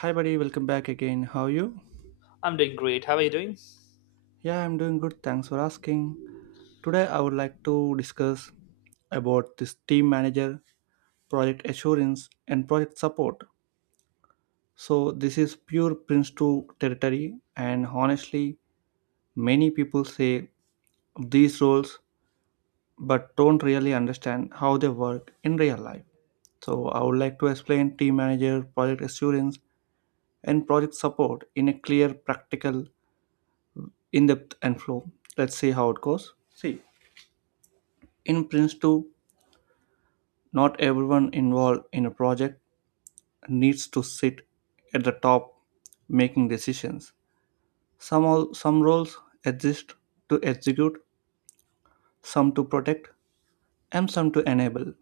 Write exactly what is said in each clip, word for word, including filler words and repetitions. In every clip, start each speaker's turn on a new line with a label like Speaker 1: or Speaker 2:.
Speaker 1: Hi, buddy, welcome back again. How are you?
Speaker 2: I'm doing great. How are you doing?
Speaker 1: Yeah, I'm doing good. Thanks for asking. Today, I would like to discuss about this team manager, project assurance, and project support. So, this is pure Prince two territory, and honestly, many people say these roles but don't really understand how they work in real life. So, I would like to explain team manager, project assurance, and project support in a clear, practical, in depth and flow. Let's see how it goes. See, in Prince two, not everyone involved in a project needs to sit at the top making decisions. Some, all, some roles exist to execute, some to protect, and some to enable.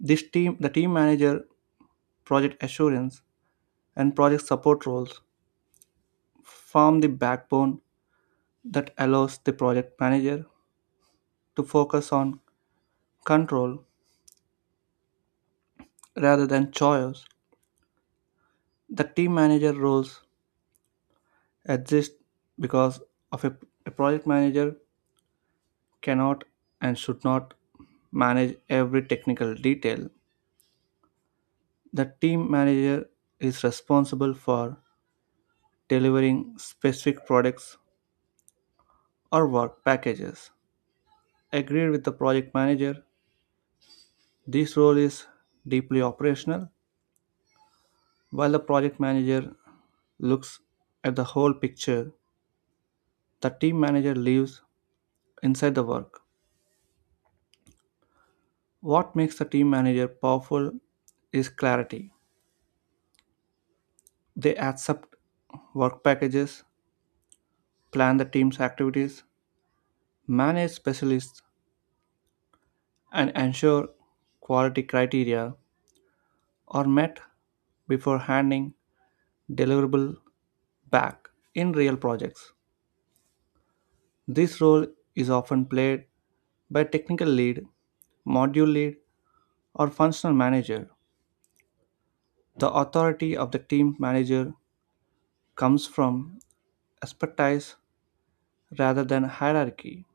Speaker 1: This team, the team manager, project assurance, and project support roles form the backbone that allows the project manager to focus on control rather than choice. The team manager roles exist because of a, a project manager cannot and should not manage every technical detail. The team manager is responsible for delivering specific products or work packages. Agreed with the project manager, this role is deeply operational, while the project manager looks at the whole picture. The team manager lives inside the work. What makes the team manager powerful is clarity. They accept work packages, plan the team's activities, manage specialists, and ensure quality criteria are met before handing deliverable back in real projects. This role is often played by technical lead, module lead, or functional manager. The authority of the team manager comes from expertise rather than hierarchy.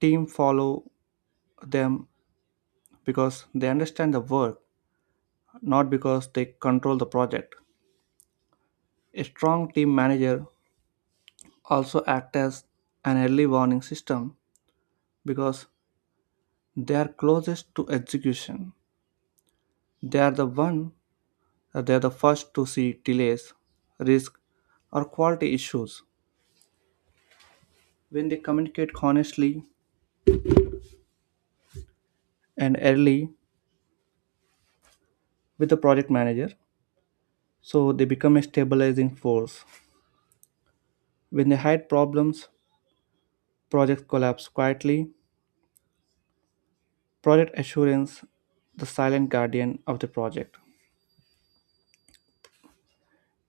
Speaker 1: Team follow them because they understand the work, not because they control the project. A strong team manager also acts as an early warning system because they are closest to execution. They are the one uh, they are the first to see delays, risk, or quality issues when they communicate honestly and early with the project manager. So they become a stabilizing force. When they hide problems, projects collapse quietly. Project assurance, the silent guardian of the project.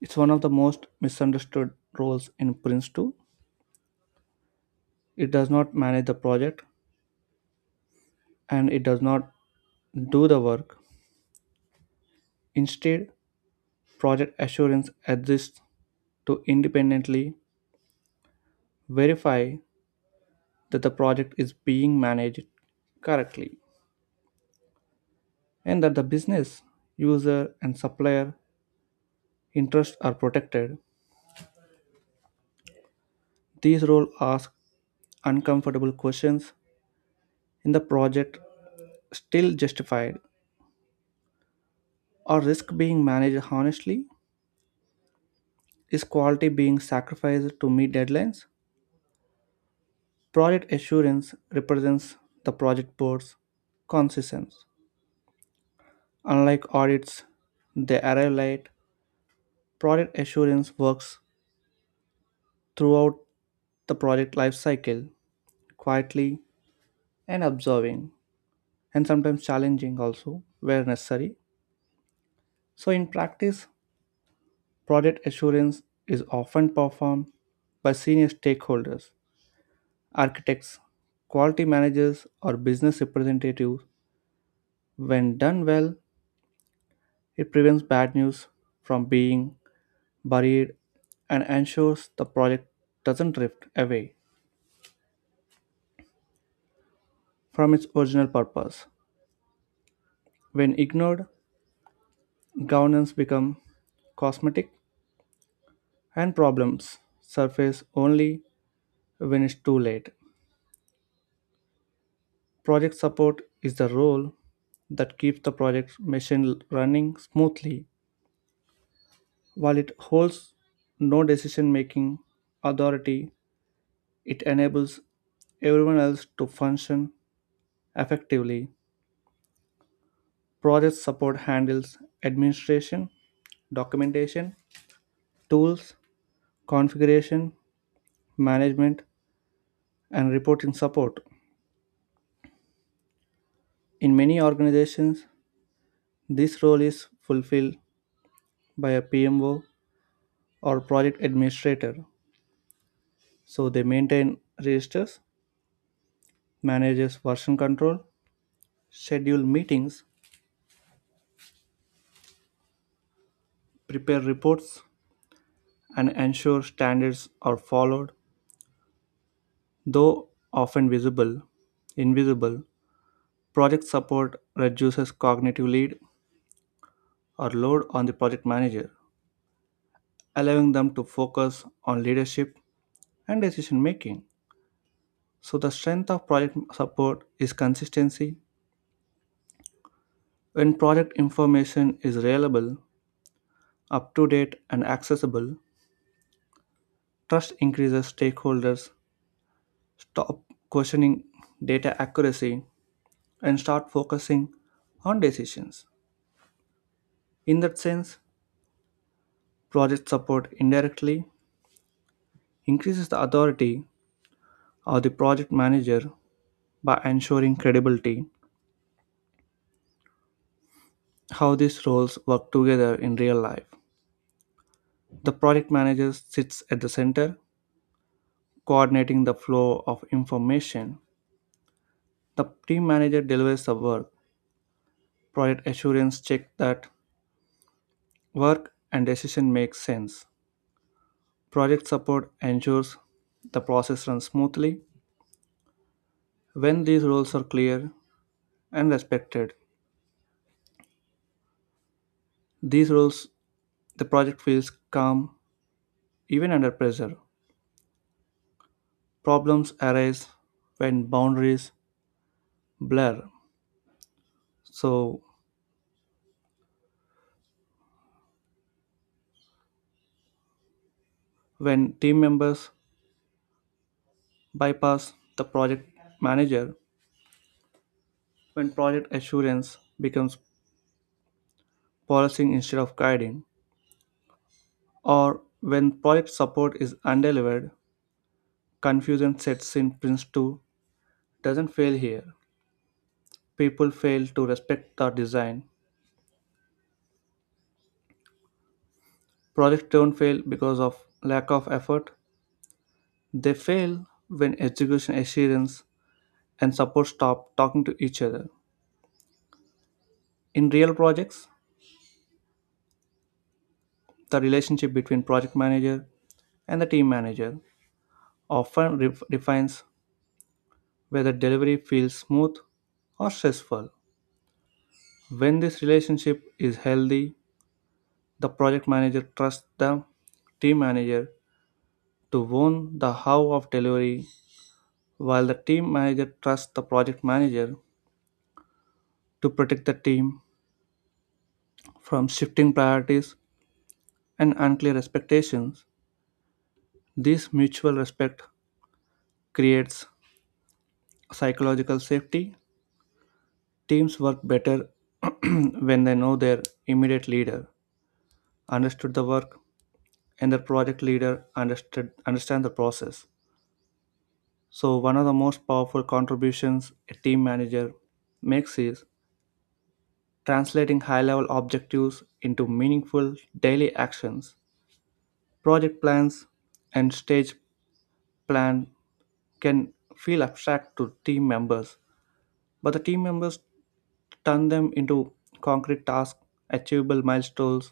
Speaker 1: It's one of the most misunderstood roles in Prince two. It does not manage the project and it does not do the work. Instead, project assurance exists to independently verify that the project is being managed correctly and that the business, user, and supplier interests are protected. These roles ask uncomfortable questions in the project still justified. Or risk being managed honestly? Is quality being sacrificed to meet deadlines? Project assurance represents the project board's consistence. Unlike audits, they arrive late. Project assurance works throughout the project life cycle, quietly and observing, and sometimes challenging also where necessary. So, in practice, project assurance is often performed by senior stakeholders architects, quality managers, or business representatives. When done well, it prevents bad news from being buried and ensures the project doesn't drift away from its original purpose. When ignored, governance becomes cosmetic and problems surface only when it's too late. Project support is the role that keeps the project machine running smoothly. While it holds no decision making authority, it enables everyone else to function effectively. Project support handles administration, documentation, tools, configuration, management, and reporting support. In many organizations, this role is fulfilled by a P M O or project administrator. So they maintain registers, manages version control, schedule meetings, prepare reports, and ensure standards are followed, though often visible, invisible. Project support reduces cognitive lead or load on the project manager, allowing them to focus on leadership and decision making. So, the strength of project support is consistency. When project information is reliable, up to date, and accessible, trust increases stakeholders, stop questioning data accuracy, and start focusing on decisions. In that sense, project support indirectly increases the authority of the project manager by ensuring credibility, how these roles work together in real life. The project manager sits at the center, coordinating the flow of information. The team manager delivers the work. Project assurance checks that work and decision makes sense. Project support ensures the process runs smoothly. When these roles are clear and respected, these roles the project feels calm even under pressure. Problems arise when boundaries blur. So, when team members bypass the project manager, when project assurance becomes policing instead of guiding, or when project support is undelivered, confusion sets in. Prince two doesn't fail here. People fail to respect the design. Projects don't fail because of lack of effort. They fail when execution assurance and support staff talking to each other. In real projects, the relationship between project manager and the team manager often re- defines whether delivery feels smooth or stressful. When this relationship is healthy, the project manager trusts the team manager to own the how of delivery, while the team manager trusts the project manager to protect the team from shifting priorities and unclear expectations. This mutual respect creates psychological safety, teams work better when they know their immediate leader understood the work and their project leader understood understand the process. So one of the most powerful contributions a team manager makes is translating high-level objectives into meaningful daily actions. Project plans and stage plan can feel abstract to team members, but the team members turn them into concrete tasks, achievable milestones,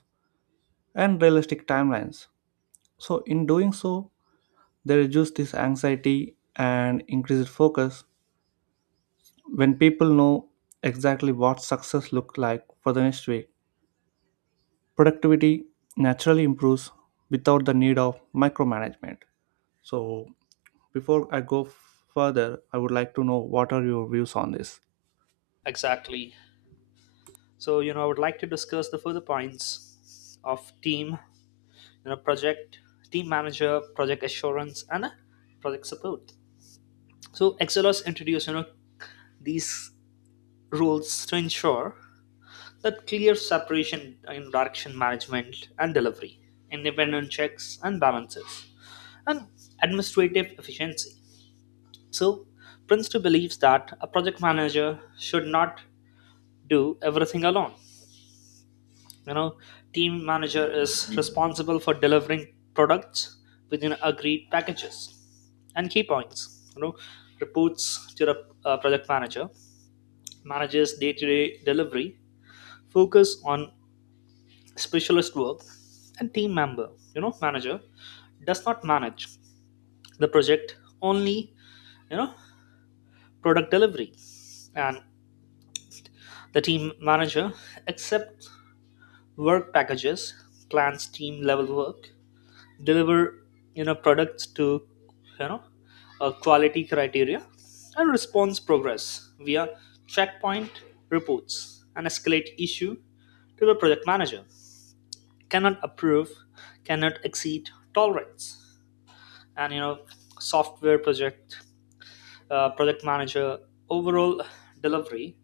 Speaker 1: and realistic timelines. So, in doing so, they reduce this anxiety and increase focus when people know exactly what success looks like for the next week. Productivity naturally improves without the need of micromanagement. So, before I go further, I would like to know what are your views on this?
Speaker 2: Exactly. So, you know, I would like to discuss the further points of team, you know, project, team manager, project assurance, and uh, project support. So, Excelos introduced, you know, these rules to ensure that clear separation in direction management and delivery, independent checks and balances, and administrative efficiency. So, prince two believes that a project manager should not do everything alone, you know, team manager is responsible for delivering products within agreed packages and key points, you know, reports to the uh, project manager, manages day-to-day delivery, focus on specialist work and team member, you know, manager does not manage the project only, you know, product delivery. And the team manager accepts work packages, plans team level work, deliver, you know, products to, you know, uh, quality criteria and response progress via checkpoint reports and escalate issue to the project manager, cannot approve, cannot exceed tolerance. And you know, software project, uh, project manager overall delivery,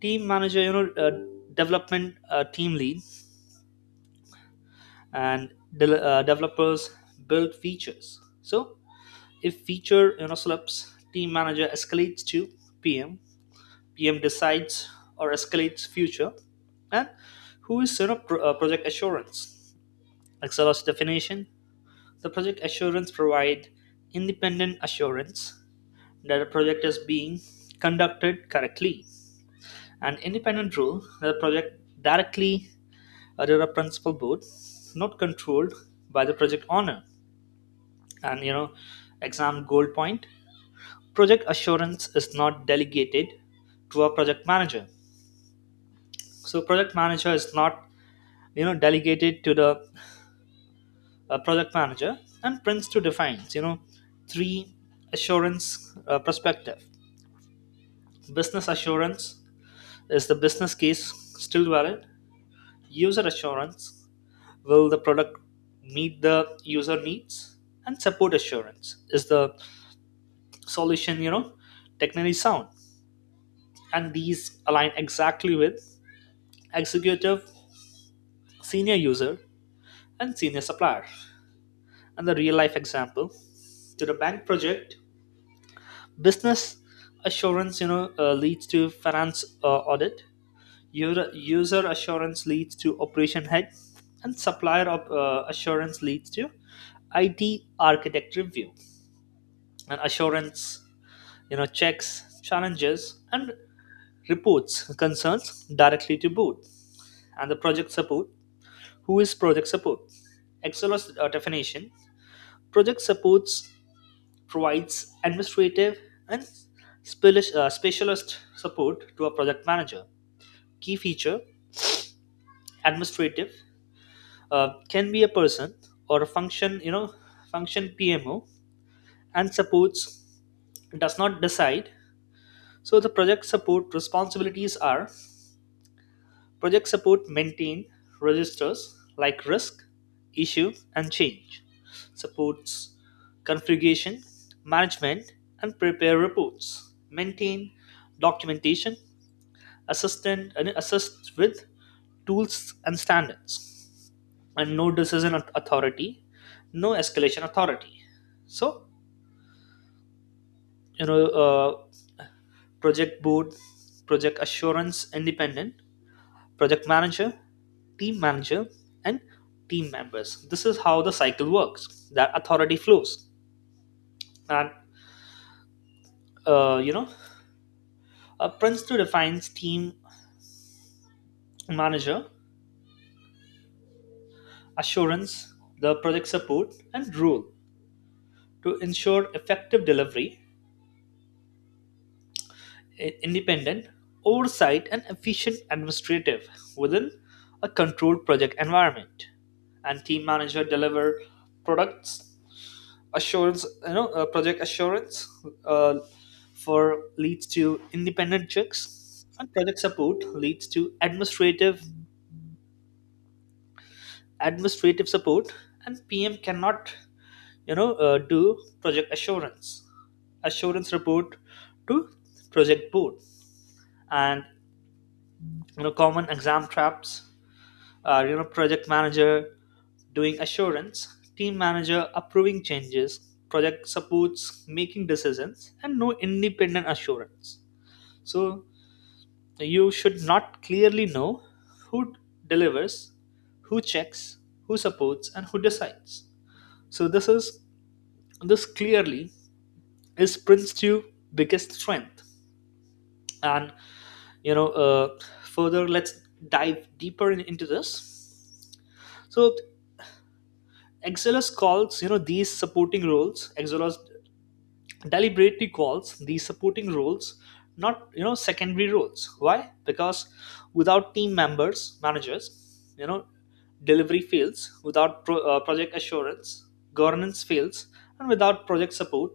Speaker 2: team manager, you know, uh, development uh, team lead and de- uh, developers build features. So if feature, you know, slips, team manager escalates to P M, P M decides or escalates future. And who is, you know, pro- uh, project assurance? Excel's definition: the project assurance provide independent assurance that a project is being conducted correctly. An independent rule that the project directly under a principal board, not controlled by the project owner. And you know, exam goal point, project assurance is not delegated to a project manager, so project manager is not, you know, delegated to the uh, project manager. And Prince Two defines, you know, three assurance uh, perspective: business assurance, is the business case still valid; user assurance, will the product meet the user needs; and support assurance, is the solution, you know, technically sound. And these align exactly with executive, senior user, and senior supplier. And the real life example to the bank project, business assurance, you know, uh, leads to finance uh, audit. User, user assurance leads to operation head, and supplier of, uh, assurance leads to I T architect review. And assurance, you know, checks challenges and reports concerns directly to board. And the project support. Who is project support? Excelos uh, definition, project supports provides administrative and speli- uh, specialist support to a project manager. Key feature, administrative, uh, can be a person or a function, you know, function P M O, and supports does not decide. So the project support responsibilities are, projects support maintain registers like risk, issue, and change, supports configuration, management, and prepare reports, maintain documentation, assist, and and assist with tools and standards, and no decision au- authority, no escalation authority. So, you know, uh, project board, project assurance independent, project manager, team manager, and team members. This is how the cycle works. That authority flows. And uh, you know, uh, prince two defines team manager, assurance, the project support, and role to ensure effective delivery, i- independent oversight, and efficient administrative within a controlled project environment. And team manager deliver products, assurance, you know, uh, project assurance uh, for leads to independent checks, and project support leads to administrative administrative support, and PM cannot, you know, uh, do project assurance, assurance report to project board. And you know, common exam traps, uh, you know, project manager doing assurance, team manager approving changes, project supports making decisions, and no independent assurance. So you should not clearly know who delivers, who checks, who supports, and who decides. So this is, this clearly is Prince two biggest strength. And you know, uh, further, let's dive deeper in, into this. So Exelos calls, you know, these supporting roles, Exelos deliberately calls these supporting roles, not, you know, secondary roles. Why? Because without team members, managers, you know, delivery fails; without pro- uh, project assurance, governance fails; and without project support,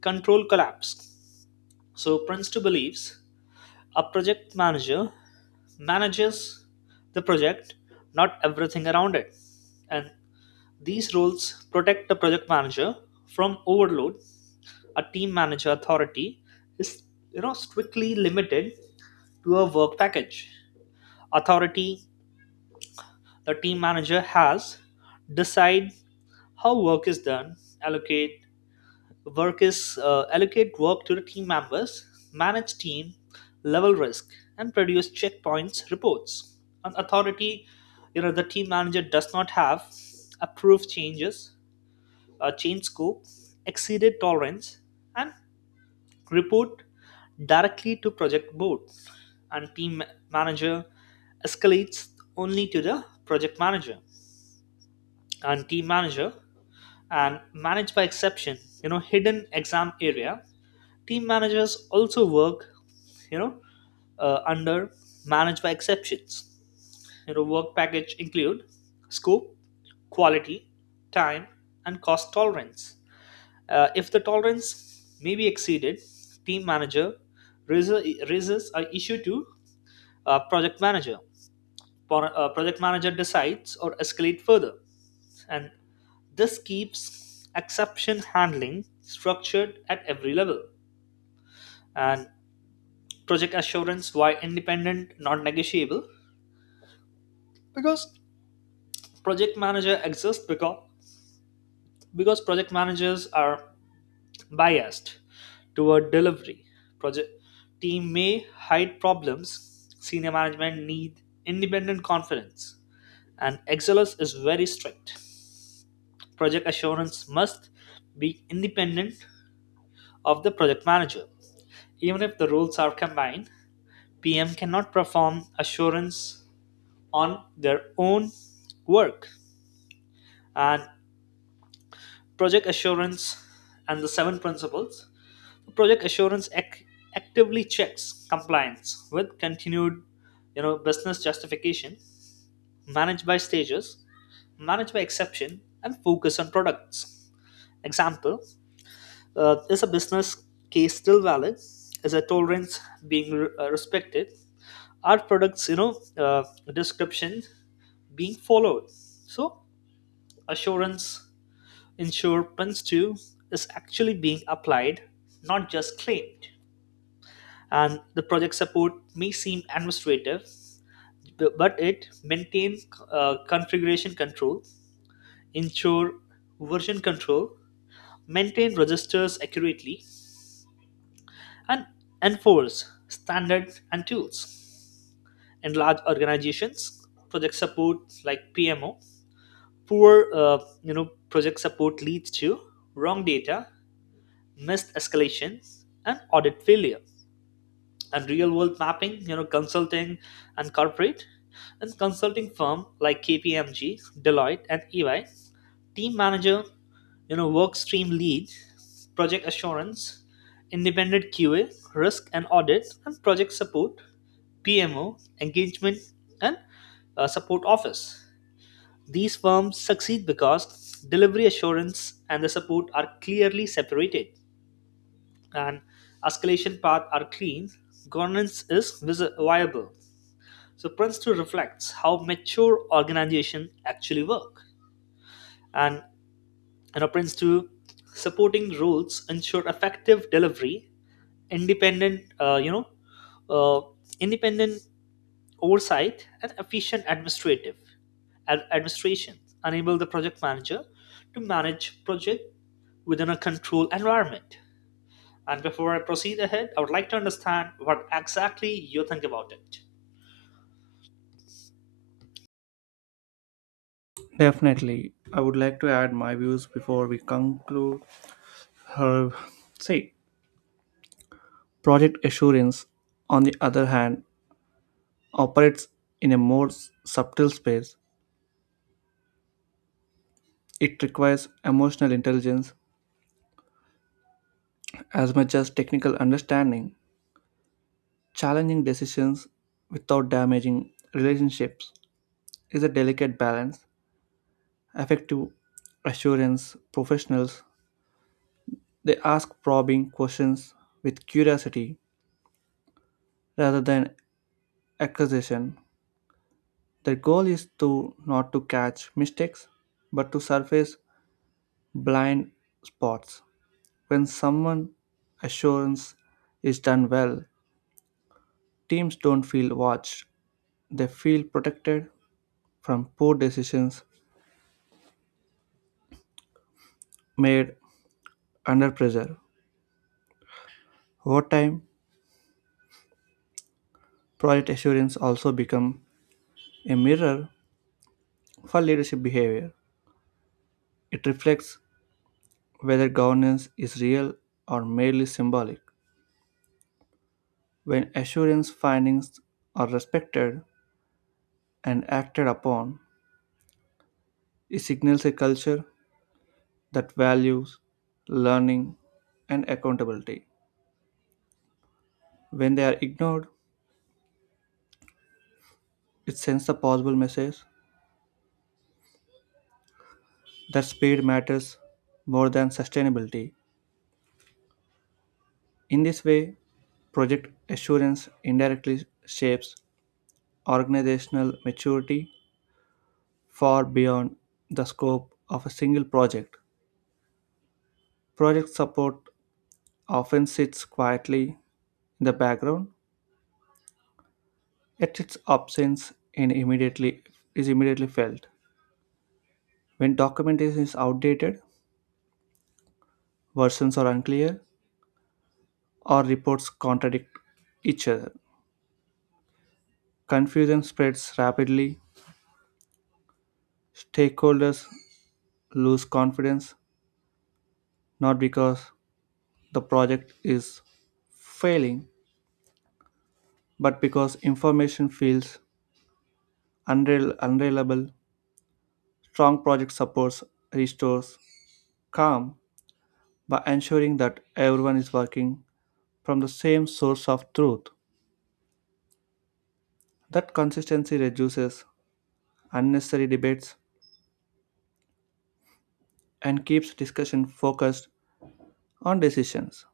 Speaker 2: control collapse. So Princeton believes a project manager manages the project, not everything around it. And these roles protect the project manager from overload. A team manager authority is, you know, strictly limited to a work package. Authority the team manager has: decide how work is done, allocate work is uh, allocate work to the team members, manage team, level risk, and produce checkpoints reports. An authority, you know, the team manager does not have: approve changes, uh, change scope, exceeded tolerance, and report directly to project board. And team manager escalates only to the project manager, and team manager and manage by exception. You know, hidden exam area, team managers also work, you know, uh, under manage by exceptions. You know, work package include scope, quality, time, and cost tolerance. Uh, if the tolerance may be exceeded, team manager raises, raises an issue to uh, project manager. Pro- uh, project manager decides or escalate further, and this keeps exception handling structured at every level. And project assurance why independent, non-negotiable, because project manager exists because because project managers are biased toward delivery. Project team may hide problems. Senior management need independent confidence, and Excellus is very strict. Project assurance must be independent of the project manager. Even if the roles are combined, P M cannot perform assurance on their own work. And project assurance and the seven principles, project assurance ac- actively checks compliance with continued, you know, business justification, managed by stages, managed by exception, and focus on products. Example, uh, is a business case still valid, is a tolerance being re- uh, respected, are products, you know, uh, description being followed. So assurance ensure Prince is actually being applied, not just claimed. And the project support may seem administrative, b- but it maintains uh, configuration control, ensure version control, maintain registers accurately, and enforce standards and tools. In large organizations, project support like P M O, poor, uh, you know, project support leads to wrong data, missed escalations, and audit failure. And real world mapping, you know, consulting and corporate. And consulting firm like K P M G, Deloitte, and E Y, team manager, you know, work stream lead, project assurance, independent Q A, risk and audit, and project support, P M O, engagement, and uh, support office. These firms succeed because delivery assurance and the support are clearly separated, and escalation path are clean, governance is visi- viable. So Prince two reflects how mature organizations actually work. And you know, Prince two supporting rules ensure effective delivery, independent, uh, you know, uh, independent oversight, and efficient administrative, ad- administration, enable the project manager to manage project within a controlled environment. And before I proceed ahead, I would like to understand what exactly you think about it.
Speaker 1: Definitely. I would like to add my views before we conclude her. Say, project assurance, on the other hand, operates in a more s- subtle space. It requires emotional intelligence as much as technical understanding. Challenging decisions without damaging relationships is a delicate balance. Effective assurance professionals they ask probing questions with curiosity rather than accusation. Their goal is to not to catch mistakes, but to surface blind spots. When someone assurance is done well, teams don't feel watched. They feel protected from poor decisions made under pressure. Over time, project assurance also becomes a mirror for leadership behavior. It reflects whether governance is real or merely symbolic. When assurance findings are respected, and acted upon, it signals a culture that values learning and accountability. When they are ignored, it sends the possible message that speed matters more than sustainability. In this way, project assurance indirectly shapes organizational maturity far beyond the scope of a single project. Project support often sits quietly in the background. Yet its absence in immediately is immediately felt. When documentation is outdated, versions are unclear, or reports contradict each other. Confusion spreads rapidly. Stakeholders lose confidence not because the project is failing, but because information feels unreliable. unreliable. Strong project supports restores calm by ensuring that everyone is working from the same source of truth. That consistency reduces unnecessary debates and keeps discussion focused on decisions,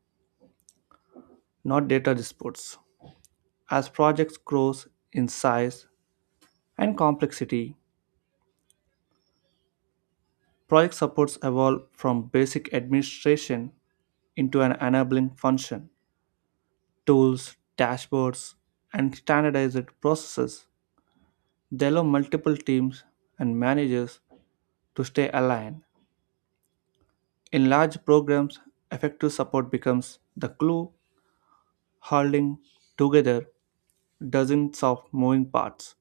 Speaker 1: not data disputes. As projects grow in size and complexity, project supports evolve from basic administration into an enabling function. Tools, dashboards, and standardized processes they allow multiple teams and managers to stay aligned. In large programs, effective support becomes the glue holding together dozens of moving parts.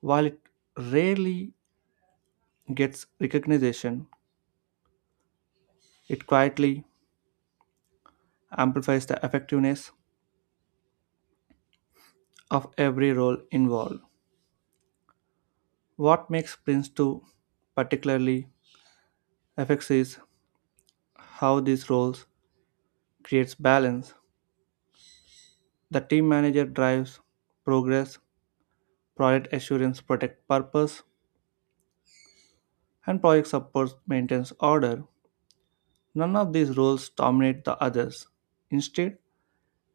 Speaker 1: While it rarely gets recognition, it quietly amplifies the effectiveness of every role involved. What makes Prince two particularly effective is how these roles creates balance. The team manager drives progress, project assurance protect purpose, and project support maintains order. None of these roles dominate the others. Instead,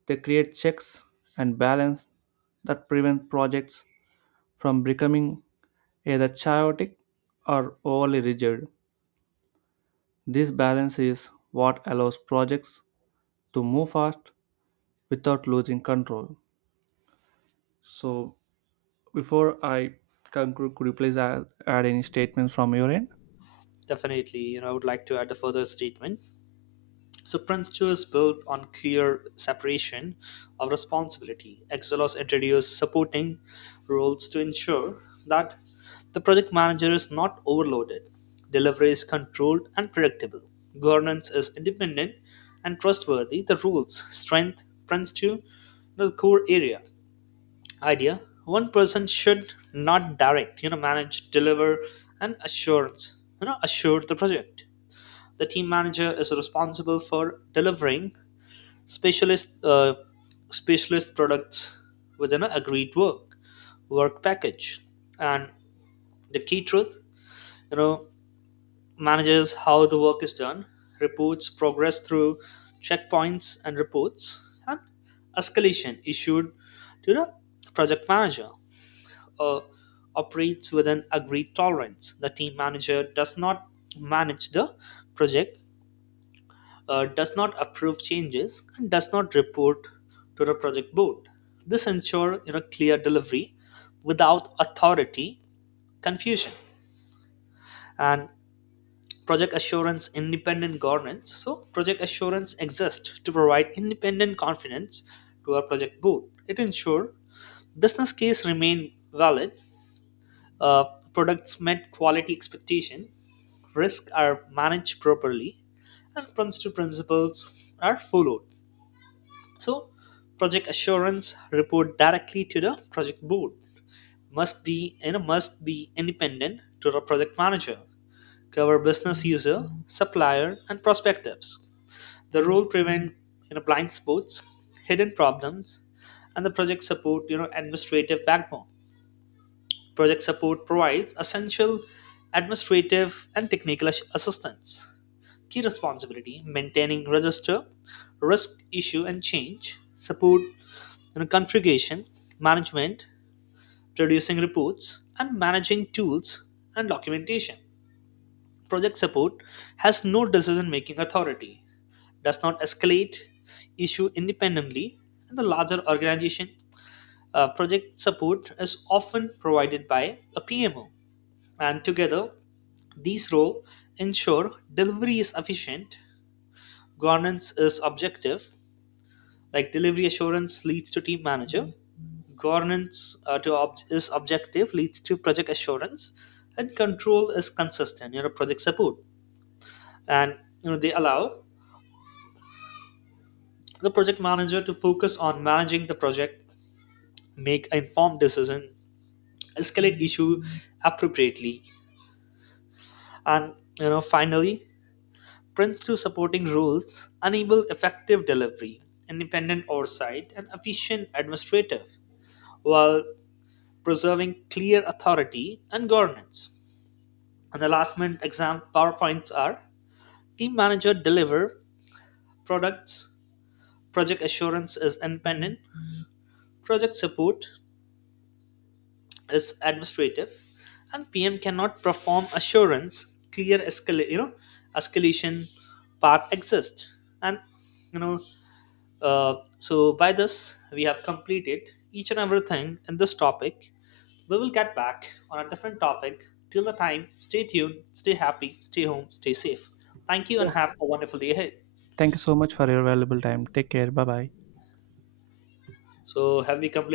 Speaker 1: they create checks and balance that prevent projects from becoming either chaotic or overly rigid. This balance is what allows projects to move fast without losing control. So, before I conclude, could you please add, add any statements from your end?
Speaker 2: Definitely, you know, I would like to add the further statements. So Prince two is built on clear separation of responsibility. Exelos introduced supporting roles to ensure that the project manager is not overloaded, delivery is controlled and predictable, governance is independent and trustworthy. The rules strength Prince two the core area idea, one person should not direct, you know, manage, deliver, and assurance, you know, assure the project. The team manager is responsible for delivering specialist, uh, specialist products within an agreed work work package. And the key truth, you know, manages how the work is done, reports progress through checkpoints and reports, and escalation issued to the project manager, uh, operates with an agreed tolerance. The team manager does not manage the project, uh, does not approve changes, and does not report to the project board. This ensures, you know, clear delivery without authority confusion, and project assurance independent governance. So, project assurance exists to provide independent confidence to our project board. It ensures business case remain valid, uh, products met quality expectations, risks are managed properly, and principal principles are followed. So, project assurance report directly to the project board. Must be, you know, must be independent to the project manager. Cover business user, supplier, and prospectives. The role prevent, you know, blind spots, hidden problems, and the project support, you know, administrative backbone. Project support provides essential administrative and technical ass- assistance. Key responsibility, maintaining register, risk issue and change, support and configuration, management, producing reports, and managing tools and documentation. Project support has no decision making authority, does not escalate issue independently in the larger organization. Uh, project support is often provided by a P M O, and together these roles ensure delivery is efficient, governance is objective, like delivery assurance leads to team manager, governance uh, to ob- is objective leads to project assurance, and control is consistent, you know, project support. And you know, they allow the project manager to focus on managing the project, make informed decisions, escalate issue appropriately, and you know, finally, Prince to supporting roles enable effective delivery, independent oversight, and efficient administrative, while preserving clear authority and governance. And the last minute exam PowerPoints are team manager deliver products, project assurance is independent, project support is administrative, and P M cannot perform assurance, clear escalate, you know, escalation path exists. And you know, Uh, so by this, we have completed each and everything in this topic. We will get back on a different topic. Till the time, stay tuned, stay happy, stay home, stay safe. Thank you, and have a wonderful day ahead.
Speaker 1: Thank you so much for your valuable time. Take care. Bye bye.
Speaker 2: So have we completed?